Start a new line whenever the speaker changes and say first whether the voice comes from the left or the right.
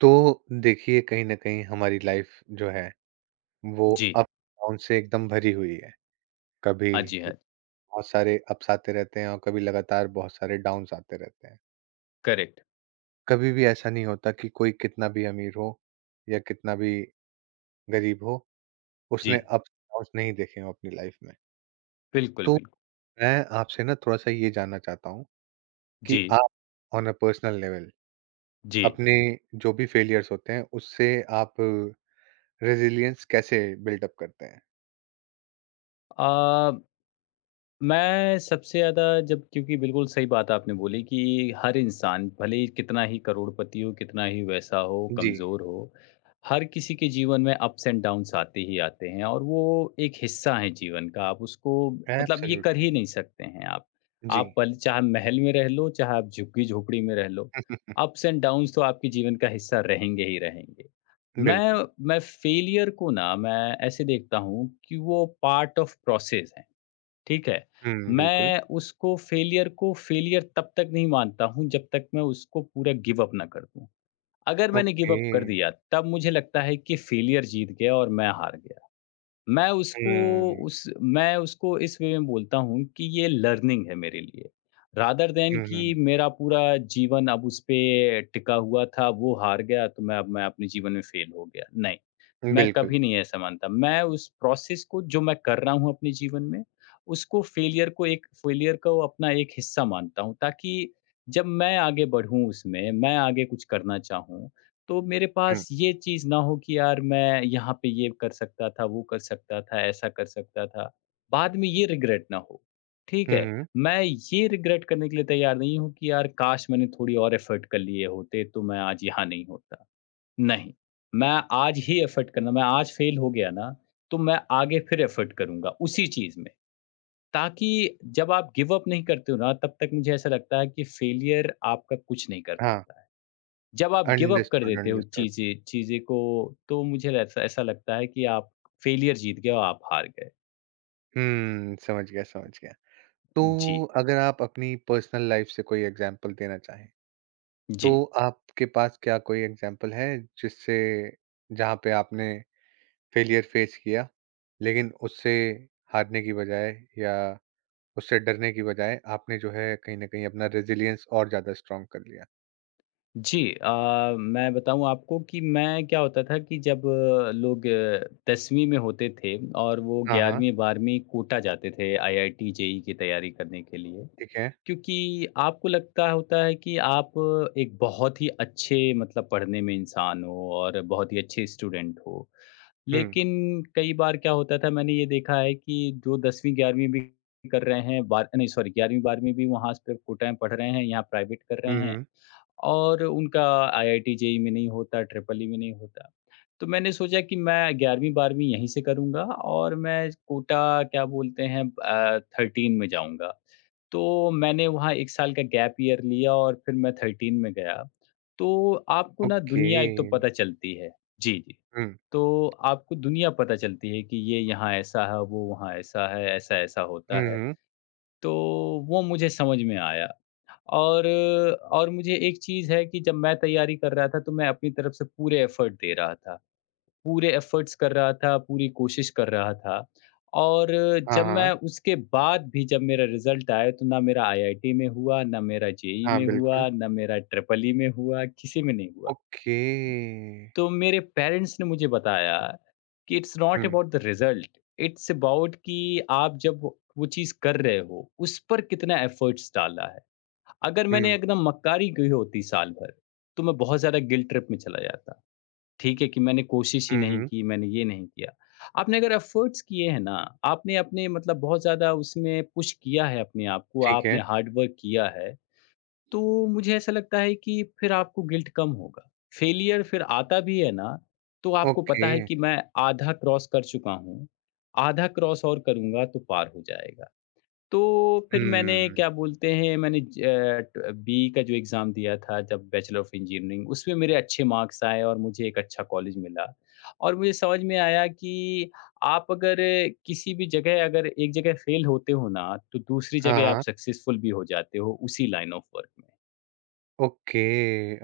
right: तो देखिए कहीं न कहीं हमारी लाइफ जो है वो
left: जी।
right: अप डाउन से एकदम भरी हुई है। कभी
left: हाँ जी, हाँ।
right: बहुत सारे अप्स आते रहते हैं और कभी लगातार बहुत सारे डाउन्स आते रहते हैं।
left: करेक्ट।
right: कभी भी ऐसा नहीं होता कि कोई कितना भी अमीर हो या कितना भी गरीब हो,
left: जी।
right: उसने अप्स डाउन्स नहीं देखे हों अपनी लाइफ में।
left: बिल्कुल,
right: तो
left: बिल्कुल।
right: मैं आपसे ना थोड़ा-सा ये जानना चाहता हूँ कि
left: जी,
right: आप ऑन अ पर्सनल लेवल
left: जी।
right: अपने जो भी फेलियर्स होते हैं उससे आप रेज़िलियंस कैसे बिल्ड अप करते हैं?
left: अ, मैं सबसे ज़्यादा जब क्योंकि बिल्कुल सही बात आपने बोली कि हर इंसान भले ही कितना ही करोड़पति हो, कितना ही वैसा हो,
right: जी।
left: कमज़ोर हो, हर किसी के जीवन में अप्स एंड डाउन्स आते ही आते हैं, और वो एक हिस्सा है जीवन का। आप उसको मतलब ये कर
right: एब्सोल्युटली,
left: ही नहीं सकते हैं आप।
right: जी।
left: आप पल चाहे महल में रह लो, चाहे आप झुग्गी-झोपड़ी में रह लो, अप्स एंड डाउन्स तो आपके जीवन का हिस्सा रहेंगे ही रहेंगे।
right: बिल्कुल।
left: मैं फेलियर को ना मैं ऐसे देखता हूँ कि वो पार्ट ऑफ प्रोसेस है। ठीक है?
right: हुँ, बिल्कुल।
left: मैं उसको फेलियर को फेलियर तब तक नहीं मानता हूँ जब तक मैं उसको पूरा गिव अप ना कर दूँ। अगर मैंने गिव
right: ओके।
left: अप कर दिया तब मुझे लगता है कि फेलियर जीत गया और मैं हार गया। मैं उसको
right: हुँ।
left: उस मैं उसको इस वे में बोलता हूँ कि ये लर्निंग है मेरे लिए, रादर देन
right: हुँ, हुँ, हुँ।
left: कि मेरा पूरा जीवन अब उस पे टिका हुआ था, वो हार गया, तो मैं अब मैं अपने जीवन में फेल हो गया, नहीं, मैं
right: बिल्कुल।
left: कभी नहीं ऐसा मानता। मैं उस प्रोसेस को जो मैं कर रहा हूँ अपने जीवन में, उसको फेलियर को, एक फेलियर को अपना एक हिस्सा मानता हूँ, ताकि जब मैं आगे बढ़ूँ, उसमें मैं आगे कुछ करना चाहूँ, तो मेरे
right: हुँ।
left: पास ये चीज़ ना हो कि यार मैं यहाँ पे ये कर सकता था, वो कर सकता था, ऐसा कर सकता था। बाद में ये रिग्रेट ना हो, ठीक
right: हुँ,
left: है?
right: हुँ।
left: मैं ये रिग्रेट करने के लिए तैयार नहीं हूँ कि यार काश मैंने थोड़ी और एफ़र्ट कर लिए होते तो मैं आज यहाँ नहीं होता। नहीं, मैं आज ही एफ़र्ट करना, मैं आज फ़ेल हो गया ना, तो मैं आगे फिर एफ़र्ट करूँगा उसी चीज़ में। ताकि जब आप गिव अप नहीं करते हो ना, तब तक मुझे ऐसा लगता है कि फ़ेलियर आपका कुछ नहीं कर
right: हाँ,
left: पाता है। जब आप गिव अप कर
right: अंडरस्टूड,
left: देते हो
right: अंडरस्टूड।
left: चीज़ें चीज़ें को, तो मुझे ऐसा ऐसा लगता है कि आप फेलियर जीत गए और आप हार गए।
right: हुँ, समझ गया, समझ गया। तो
left: जी,
right: अगर आप अपनी पर्सनल लाइफ़ से कोई एग्ज़ाम्पल देना चाहें,
left: जी।
right: तो आपके पास क्या कोई एग्ज़ाम्पल है जिससे जहाँ पे आपने फेलियर फेस किया, लेकिन उससे हारने की बजाय या उससे डरने की बजाय आपने जो है कहीं न कहीं अपना रेज़िलियंस और ज़्यादा स्ट्रॉन्ग कर लिया?
left: जी, मैं बताऊँ आपको कि मैं क्या होता था कि जब लोग 10वीं में होते थे और वो
right: हाँ, हाँ,
left: 11वीं-12वीं कोटा जाते थे आईआईटी, जेईई की तैयारी करने के लिए।
right: ठीक है।
left: क्योंकि आपको लगता होता है कि आप एक बहुत ही अच्छे मतलब पढ़ने में इंसान हो और बहुत ही अच्छे स्टूडेंट हो।
right: हुँ,
left: लेकिन कई बार क्या होता था, मैंने ये देखा है कि जो 10वीं-11वीं भी कर रहे हैं, बार नहीं सॉरी, 11वीं-12वीं भी वहाँ पे कोटा में पढ़ रहे हैं, यहाँ प्राइवेट कर रहे
right: हुँ,
left: हैं,
right: हुँ,
left: और उनका आईआईटी, जेईई में नहीं होता, ट्रिपल ई में नहीं होता। तो मैंने सोचा कि मैं 11वीं-12वीं यहीं से करूँगा और मैं कोटा क्या बोलते हैं 13 में जाऊँगा। तो मैंने वहाँ 1 साल का गैप ईयर लिया और फिर मैं 13 में गया। तो आपको ना
right: ओके।
left: दुनिया एक तो पता चलती है। जी, जी।
right: हुँ,
left: तो आपको दुनिया पता चलती है कि ये यहाँ ऐसा है, वो वहाँ ऐसा है, ऐसा-ऐसा
right: हुँ,
left: होता है।
right: हुँ,
left: तो वो मुझे समझ में आया, और और मुझे एक चीज़ है कि जब मैं तैयारी कर रहा था तो मैं अपनी तरफ से पूरे एफ़र्ट दे रहा था। पूरे एफ़र्ट्स कर रहा था, पूरी कोशिश कर रहा था, और
right: हाँ,
left: जब मैं
right: हाँ,
left: उसके बाद भी, जब मेरा रिज़ल्ट आया, तो ना मेरा आईआईटी में हुआ, ना मेरा जेईई
right: हाँ,
left: में
right: बिल्कुल,
left: हुआ, ना मेरा ट्रिपल ई में हुआ, किसी में नहीं हुआ।
right: ओके।
left: तो मेरे पेरेंट्स ने मुझे बताया कि it's not
right: hmm,
left: about the result, it's about कि आप जब वो चीज़ कर रहे हो, उस पर कितना एफर्ट्स डाला है। अगर मैंने
right: हुँ,
left: एकदम मक्कारी की होती साल भर, तो मैं बहुत ज़्यादा गिल्ट ट्रिप में चला जाता, ठीक है, कि मैंने कोशिश ही
right: हुँ,
left: नहीं
right: हुँ,
left: की, मैंने ये नहीं किया। आपने अगर एफर्ट्स किए हैं ना, आपने अपने मतलब बहुत ज़्यादा उसमें पुश किया है अपने आप को,
right: ठीक है,
left: आपने हार्ड वर्क किया है, तो मुझे ऐसा लगता है कि फिर आपको गिल्ट कम होगा। फेलियर फिर आता भी है ना, तो आपको
right: ओके,
left: पता है कि मैं आधा क्रॉस कर चुका हूँ, आधा क्रॉस और करूँगा तो पार हो जाएगा। तो फिर मैंने
right: हुँ,
left: क्या बोलते हैं, मैंने ट बी का जो एग्ज़ाम दिया था, जब बैचलर ऑफ इंजीनियरिंग, उसमें मेरे अच्छे मार्क्स आए और मुझे एक अच्छा कॉलेज मिला। और मुझे समझ में आया कि आप अगर किसी भी जगह, अगर एक जगह फेल होते हो ना, तो दूसरी
right: हाँ,
left: जगह आप
right: हाँ,
left: सक्सेसफुल भी हो जाते हो उसी लाइन ऑफ वर्क में।
right: ओके,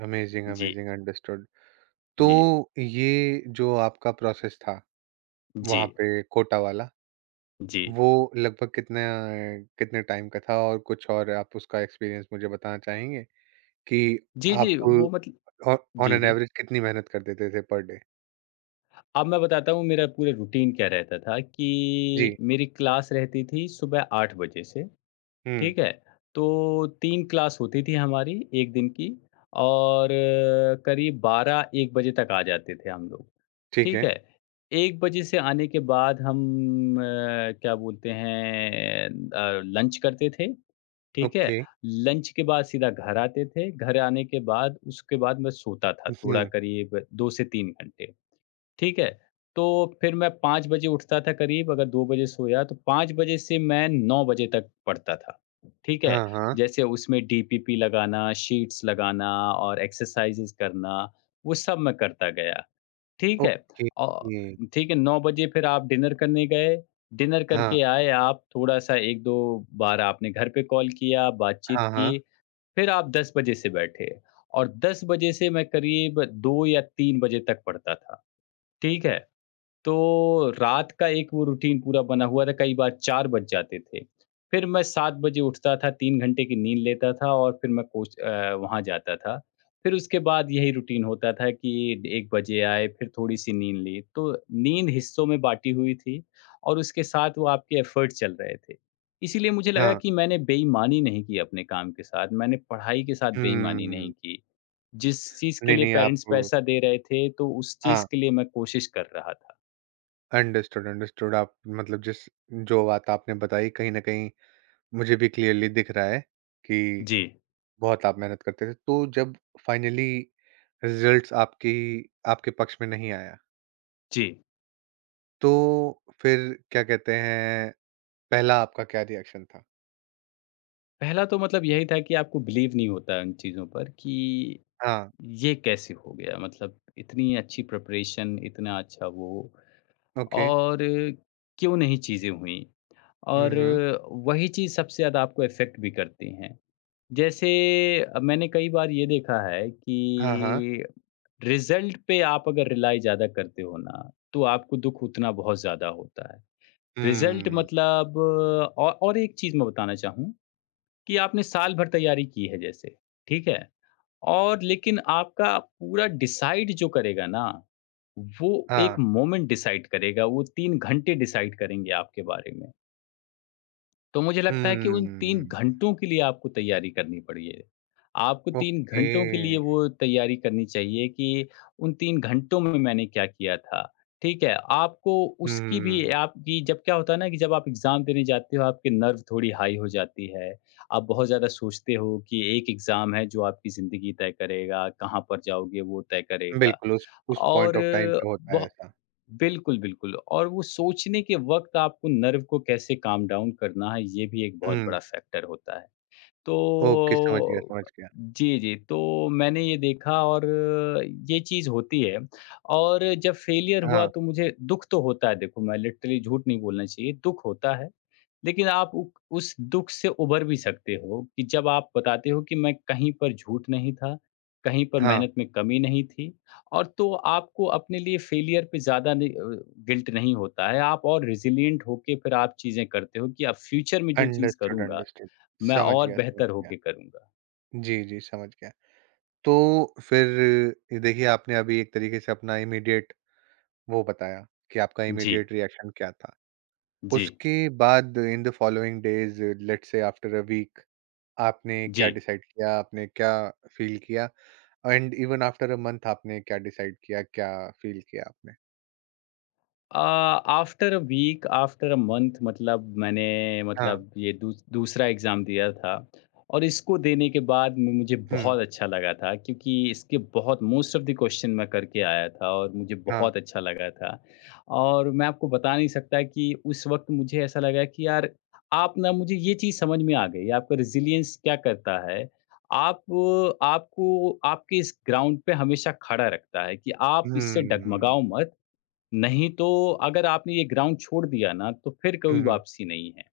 right: अमेज़िंग,
left: जी,
right: अमेज़िंग, अंडरस्टूड। तो
left: जी,
right: ये जो आपका प्रोसेस था,
left: जी,
right: वहाँ पे कोटा वाला,
left: जी।
right: वो लगभग कितना कितने टाइम का था और कुछ और आप उसका एक्सपीरियंस मुझे बताना चाहेंगे कि
left: जी,
right: आप
left: जी, वो मतल
right: ऑ ऑन
left: जी,
right: एन
left: जी।
right: एवरेज कितनी मेहनत कर देते थे पर डे?
left: अब मैं बताता हूँ मेरा पूरा रूटीन क्या रहता था
right: जी,
left: कि मेरी क्लास रहती थी सुबह 8 बजे से,
right: हुँ,
left: ठीक है? तो 3 क्लास होती थी हमारी 1 दिन की, और करीब 12-1 बजे तक आ जाते थे हम लोग,
right: ठीक
left: ठीक
right: है,
left: है? 1 बजे से आने के बाद हम अ, क्या बोलते हैं लंच करते थे, ठीक है?
right: ओके,
left: लंच के बाद सीधा घर आते थे, घर आने के बाद उसके बाद मैं सोता था थोड़ा
right: हुँ,
left: करीब 2 से 3 घंटे, ठीक है? तो फिर मैं 5 बजे उठता था करीब, अगर 2 बजे सोया तो 5 बजे से मैं 9 बजे तक पढ़ता था, ठीक है?
right: हाँ, हाँ,
left: जैसे उसमें डीपीपी लगाना, शीट्स लगाना और एक्सरसाइज़ेस करना, वो सब मैं करता गया। ठीक है।
right: ओके,
left: औ ठीक है, 9 बजे फिर आप डिनर करने गए, डिनर
right: हाँ,
left: करके आए आप, थोड़ा-सा 1-2 बार आपने घर पे कॉल किया, बातचीत
right: हाँ, हाँ,
left: की, फिर आप 10 बजे से बैठे और 10 बजे से मैं करीब 2 या 3 बजे तक पढ़ता था, ठीक है? तो रात का एक वो रूटीन पूरा बना हुआ था, कई बार 4 बज जाते थे। फिर मैं 7 बजे उठता था, 3 घंटे की नींद लेता था, और फिर मैं वहाँ जाता था। फिर उसके बाद यही रूटीन होता था कि 1 बजे आए, फिर थोड़ी-सी नींद ली। तो नींद हिस्सों में बाँटी हुई थी और उसके साथ वो आपके एफ़र्ट्स चल रहे थे। इसीलिए मुझे लगा
right: हाँ,
left: कि मैंने बेईमानी नहीं की अपने काम के साथ, मैंने पढ़ाई के साथ बेईमानी नहीं
right: हम्म,
left: की। जिस चीज़ के
right: नहीं,
left: लिए
right: नहीं
left: पेरेंट्स
right: आप
left: पैसा दे रहे थे, तो उस चीज़
right: हाँ,
left: के लिए मैं कोशिश कर रहा था।
right: अंडरस्टूड, अंडरस्टूड आप मतलब जिस जो बात आपने बताई कहीं न कहीं मुझे भी क्लियरली दिख रहा है कि
left: जी,
right: बहुत आप मेहनत करते थे। तो जब फाइनली रिज़ल्ट्स आपकी आपके पक्ष में नहीं आया,
left: जी।
right: तो फिर क्या कहते हैं, पहला आपका क्या रिएक्शन था?
left: पहला तो मतलब यही था कि आपको बिलीव नहीं होता इन चीज़ों पर कि
right: हाँ,
left: ये कैसे हो गया? मतलब इतनी अच्छी प्रिपरेशन, इतना अच्छा वो,
right: ओके,
left: और क्यों नहीं चीज़ें हुईं?
right: हुँ,
left: और
right: हुँ,
left: वही चीज़ सबसे ज़्यादा आपको इफ़ेक्ट भी करती हैं। जैसे मैंने कई बार ये देखा है
right: हाँ, हाँ,
left: कि रिज़ल्ट पे आप अगर रिलाई ज़्यादा करते हो ना, तो आपको दुःख उतना बहुत ज़्यादा होता है। रिज़ल्ट
right: हुँ।
left: मतलब, औ और एक चीज़ मैं बताना चाहूँ कि आपने साल भर तैयारी की है जैसे, ठीक है? और लेकिन आपका पूरा डिसाइड जो करेगा ना, वो
right: हाँ।
left: एक मोमेंट डिसाइड करेगा, वो 3 घंटे डिसाइड करेंगे आपके बारे में। तो मुझे लगता है कि उन 3
right: हम्म,
left: घंटों के लिए आपको तैयारी करनी पड़ी है। आपको 3
right: ओके।
left: घंटों के लिए वो तैयारी करनी चाहिए कि उन 3 घंटों में मैंने क्या किया था, ठीक है? आपको उसकी भी
right: हम्म,
left: आपकी जब क्या होता है ना, कि जब आप एग्ज़ाम देने जाते हो, आपके नर्व थोड़ी हाई हो जाती है। आप बहुत ज़्यादा सोचते हो कि एक एग्ज़ाम है जो आपकी ज़िंदगी तय करेगा, कहाँ पर जाओगे वो तय करेगा,
right: बिल्कुल उस पॉइंट
left: और
right: ऑफ टाइम पे होता है
left: बहो
right: ऐसा।
left: बिल्कुल, बिल्कुल, और वो सोचने के वक़्त आपको नर्व को कैसे काम डाउन करना है, ये भी एक बहुत
right: हुँ,
left: बड़ा फैक्टर होता है।
right: ओके समझ गया,
left: तो
right: समझ गया।
left: जी, जी, तो मैंने ये देखा और ये चीज़ होती है, और जब फेलियर हुआ
right: हाँ,
left: तो मुझे दुःख तो होता है, देखो मैं लिटरली झूठ नहीं बोलना चाहिए, दुःख होता है। लेकिन आप उ उस दुःख से उभर भी सकते हो कि जब आप बताते हो कि मैं कहीं पर झूठ नहीं था, कहीं पर
right: हाँ,
left: मेहनत में कमी नहीं थी, और तो आपको अपने लिए फेलियर पे ज़्यादा नहीं गिल्ट नहीं होता है। आप और रेज़िलिएंट होके फिर आप चीज़ें करते हो कि अब फ्यूचर में जो चीज़
right: अंडरस्टूड,
left: करूँगा,
right: अंडरस्टूड।
left: मैं
right: समझ
left: और
right: गया, समझ
left: बेहतर
right: गया।
left: होके करूँगा।
right: जी, जी, समझ गया। तो फिर ये देखिए आपने अभी एक तरीके से अपना इमीडिएट वो बताया कि आपका
left: जी,
right: इमीडिएट रिएक्शन क्या था।
left: जी,
right: उसके बाद in the following days let's say after a week आपने क्या
left: जी।
right: डिसाइड किया, आपने क्या फ़ील किया? And even after a month आपने क्या डिसाइड किया? क्या फ़ील किया आपने?
left: After a week, after a month, मतलब मैंने
right: हाँ।
left: मतलब ये दूसरा एग्ज़ाम दिया था, और इसको देने के बाद मुझे
right: हुँ,
left: बहुत अच्छा लगा था, क्योंकि इसके बहुत मोस्ट ऑफ द क्वेश्चन मैं करके आया था और मुझे
right: हाँ।
left: बहुत अच्छा लगा था। और मैं आपको बता नहीं सकता कि उस वक्त मुझे ऐसा लगा कि यार, आप ना, मुझे ये चीज़ समझ में आ गई आपका रिजिलियंस क्या करता है। आप आपको आपके इस ग्राउंड पे हमेशा खड़ा रखता है कि आप इससे
right: हुँ,
left: डगमगाओ मत, नहीं तो अगर आपने ये ग्राउंड छोड़ दिया ना, तो फिर
right: हुँ,
left: कोई
right: हुँ।
left: वापसी नहीं है।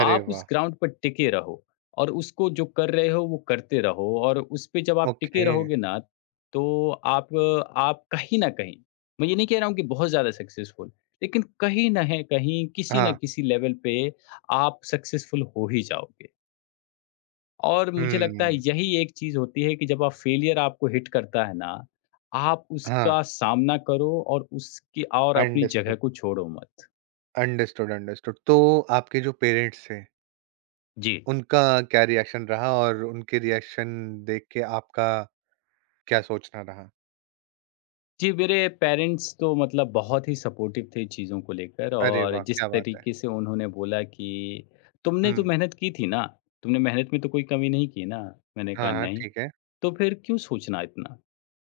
right: अरे
left: आप उस
right: वाह!
left: ग्राउंड पर टिके रहो और उसको जो कर रहे हो वो करते रहो, और उस पे जब आप टिके
right: ओके।
left: रहोगे ना, तो आप आप कहीं न कहीं, मैं ये नहीं कह रहा हूँ कि बहुत ज़्यादा सक्सेसफुल, लेकिन कहीं न है कहीं, किसी न
right: हाँ।
left: किसी लेवल पे आप सक्सेसफुल हो ही जाओगे। और मुझे लगता है
right: हुँ,
left: यही एक चीज़ होती है कि जब आप फेलियर आपको हिट करता है ना, आप
right: हाँ।
left: उसका सामना करो और उसकी और अपनी जगह
right: अंडरस्टूड,
left: को छोड़ो मत।
right: Understood, understood. तो आपके जो पेरेंट्स थे,
left: जी।
right: उनका क्या रिएक्शन रहा और उनके रिएक्शन देख के आपका क्या सोचना रहा?
left: जी, मेरे पेरेंट्स तो मतलब बहुत ही सपोर्टिव थे चीज़ों को लेकर,
right: अरे
left: और
right: वाह!
left: जिस
right: क्या बात है।
left: तरीके से उन्होंने बोला कि, "तुमने
right: हुँ।
left: तो मेहनत की थी ना, तुमने मेहनत में तो कोई कमी नहीं की ना?" मैंने कहा,
right: हाँ, हाँ,
left: "नहीं।"
right: ठीक है।
left: "तो फिर क्यों सोचना इतना?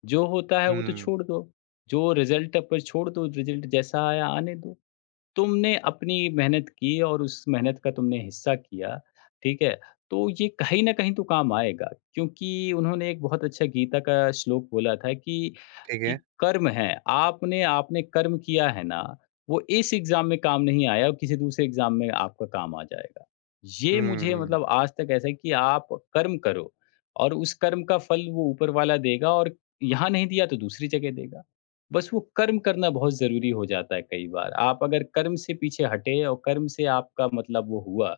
left: जो होता है वो तो
right: हुँ,
left: छोड़ दो, जो रिज़ल्ट पर छोड़ दो, रिज़ल्ट जैसा आया आने दो।" तुमने अपनी मेहनत की और उस मेहनत का तुमने हिस्सा किया, ठीक है? तो ये कहीं न कहीं तो काम आएगा, क्योंकि उन्होंने एक बहुत अच्छा गीता का श्लोक बोला था कि
right: ठीक
left: कि
right: है।
left: कर्म है, आपने आपने कर्म किया है ना, वो इस एग्ज़ाम में काम नहीं आया और किसी दूसरे एग्ज़ाम में आपका काम आ जाएगा। ये मुझे
right: हुँ।
left: मतलब आज तक ऐसा है कि आप कर्म करो, और उस कर्म का फल वो ऊपर वाला देगा, और यहाँ नहीं दिया तो दूसरी जगह देगा। बस वो कर्म करना बहुत ज़रूरी हो जाता है कई बार। आप अगर कर्म से पीछे हटे, और कर्म से आपका मतलब वो हुआ,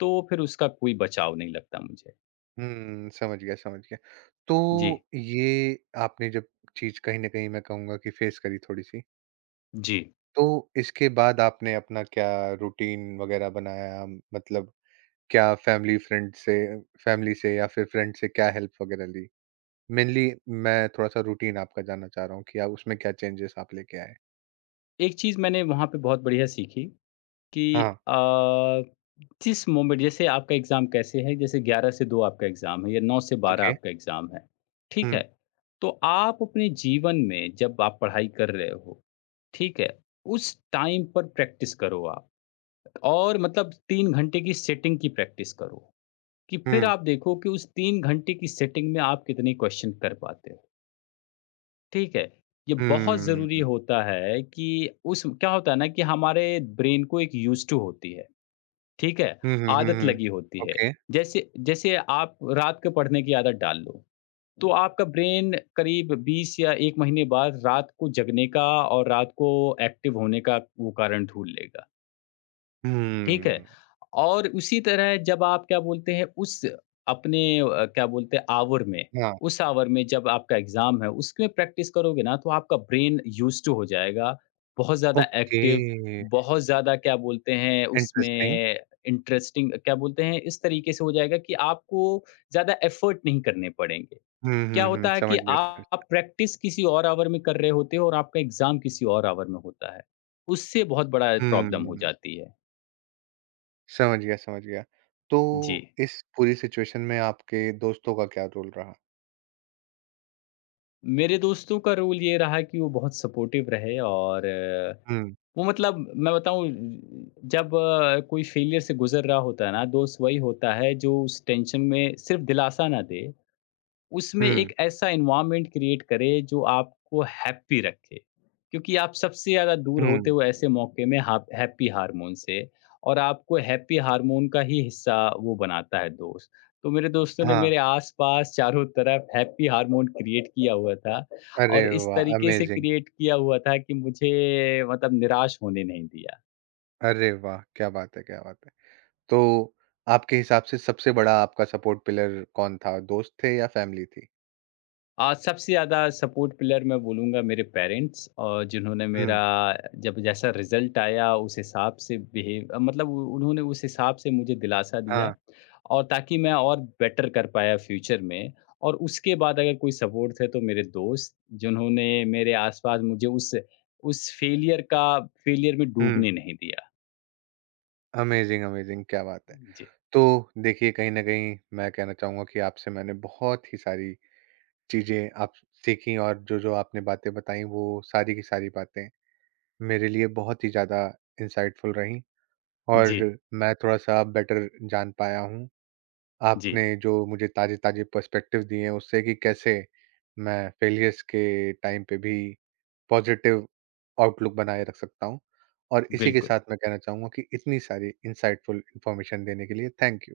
left: तो फिर उसका कोई बचाव नहीं लगता मुझे।
right: हुँ, समझ गया, समझ गया।
left: जी,
right: तो ये आपने जब चीज़ कहीं न कहीं मैं कहूँगा कि फेस करी थोड़ी-सी,
left: जी।
right: तो इसके बाद आपने अपना क्या रूटीन वग़ैरह बनाया? मतलब क्या फैमिली फ्रेंड से फैमिली से या फिर फ्रेंड से क्या हेल्प वग़ैरह ली? मेनली मैं थोड़ा-सा रूटीन आपका जानना चाह रहा हूँ कि आप उसमें क्या चेंजेज़ आप लेके आए?
left: एक चीज़ मैंने वहाँ पे बहुत बढ़िया सीखी कि
right: हाँ,
left: अ, जिस मोमेंट, जैसे आपका एग्ज़ाम कैसे है, जैसे 11 से 2 आपका एग्ज़ाम है या 9 से 12
right: ओके।
left: आपका एग्ज़ाम है, ठीक
right: हुँ,
left: है? तो आप अपने जीवन में जब आप पढ़ाई कर रहे हो, ठीक है? उस टाइम पर प्रैक्टिस करो आप। और मतलब 3 घंटे की सेटिंग की प्रैक्टिस करो, कि फिर
right: हुँ,
left: आप देखो कि उस 3 घंटे की सेटिंग में आप कितने क्वेश्चन कर पाते हो, ठीक है? ये बहुत
right: हुँ,
left: ज़रूरी होता है कि उस क्या होता है ना, कि हमारे ब्रेन को एक यूज़्ड टू होती है, ठीक है?
right: हुँ, हुँ, हुँ,
left: आदत
right: हुँ।
left: लगी होती है।
right: ओके।
left: जैसे जैसे आप रात को पढ़ने की आदत डाल लो, तो आपका ब्रेन करीब 20 या 1 महीने बाद रात को जगने का और रात को एक्टिव होने का वो कारण ढूँढ लेगा। ठीक है?
right: हुँ,
left: और उसी तरह जब आप क्या बोलते हैं उस अपने क्या बोलते हैं आवर में,
right: हाँ,
left: उस आवर में जब आपका एग्ज़ाम है उसमें प्रैक्टिस करोगे ना, तो आपका ब्रेन यूज़्ड टू हो जाएगा, बहुत ज़्यादा
right: ओके,
left: एक्टिव, बहुत ज़्यादा क्या बोलते हैं
right: इंटरेस्टिंग।
left: उसमें इंटरेस्टिंग, क्या बोलते हैं इस तरीके से हो जाएगा कि आपको ज़्यादा एफ़र्ट नहीं करने पड़ेंगे।
right: हुँ,
left: क्या
right: हुँ, हुँ।
left: होता है कि
right: समझ गया, समझ
left: आप
right: गया।
left: प्रैक्टिस किसी और आवर में कर रहे होते हो और आपका एग्ज़ाम किसी और आवर में होता है। उससे बहुत बड़ा प्रॉब्लम हो
right: हुँ,
left: जाती है।
right: समझ गया, समझ गया। तो
left: जी।
right: इस पूरी सिचुएशन में आपके दोस्तों का क्या रोल रहा?
left: मेरे दोस्तों का रोल ये रहा कि वो बहुत सपोर्टिव रहे, और
right: हुँ,
left: वो मतलब मैं बताऊं, जब कोई फेलियर से गुजर रहा होता है ना, दोस्त वही होता है जो उस टेंशन में सिर्फ दिलासा ना दे, उसमें
right: हुँ,
left: एक ऐसा एनवायरनमेंट क्रिएट करें जो आपको हैप्पी रखे। क्योंकि आप सबसे ज़्यादा दूर होते
right: हुँ।
left: हो ऐसे मौके में हाप हैप्पी हार्मोन से, और आपको हैप्पी हार्मोन का ही हिस्सा वो बनाता है दोस्त। तो मेरे दोस्तों ने
right: हाँ।
left: मेरे आस-पास चारों तरफ हैप्पी हार्मोन क्रिएट किया हुआ था,
right: अरे
left: और इस
right: वाह!
left: तरीके से
right: अमेज़िंग।
left: क्रिएट किया हुआ था कि मुझे मतलब निराश होने नहीं दिया।
right: अरे वाह! क्या बात है, क्या बात है। तो आपके हिसाब से सबसे बड़ा आपका सपोर्ट पिलर कौन था? दोस्त थे या फैमिली थी?
left: सबसे ज़्यादा सपोर्ट पिलर मैं बोलूँगा मेरे पेरेंट्स, और जिन्होंने
right: हुँ,
left: मेरा जब जैसा रिज़ल्ट आया उस हिसाब से बिहेव मतलब उ उन्होंने उस हिसाब से मुझे दिलासा दिया,
right: हाँ,
left: और ताकि मैं और बेटर कर पाया फ्यूचर में। और उसके बाद अगर कोई सपोर्ट थे तो मेरे दोस्त, जिन्होंने मेरे आस-पास मुझे उस फेलियर में
right: हुँ।
left: डूबने नहीं दिया।
right: Amazing, amazing. क्या बात है।
left: जी।
right: तो देखिए, कहीं न कहीं मैं कहना चाहूँगा कि आपसे मैंने बहुत ही सारी चीज़ें आप सीखी और जो-जो आपने बातें बताई वो सारी की सारी बातें मेरे लिए बहुत ही ज़्यादा इंसाइटफुल रहीं और
left: जी,
right: मैं थोड़ा-सा बेटर जान पाया हूँ, आपने
left: जी,
right: जो मुझे ताज़े-ताज़े पर्सपेक्टिव्स दिए हैं उससे कि कैसे मैं फेलियर्स के टाइम पे भी पॉजिटिव आउटलुक बनाए रख सकता हूँ। और इसी के
left: बिल्कुल।
right: साथ मैं कहना चाहूँगा कि इतनी सारी इंसाइटफुल इन्फॉर्मेशन देने के लिए थैंक यू।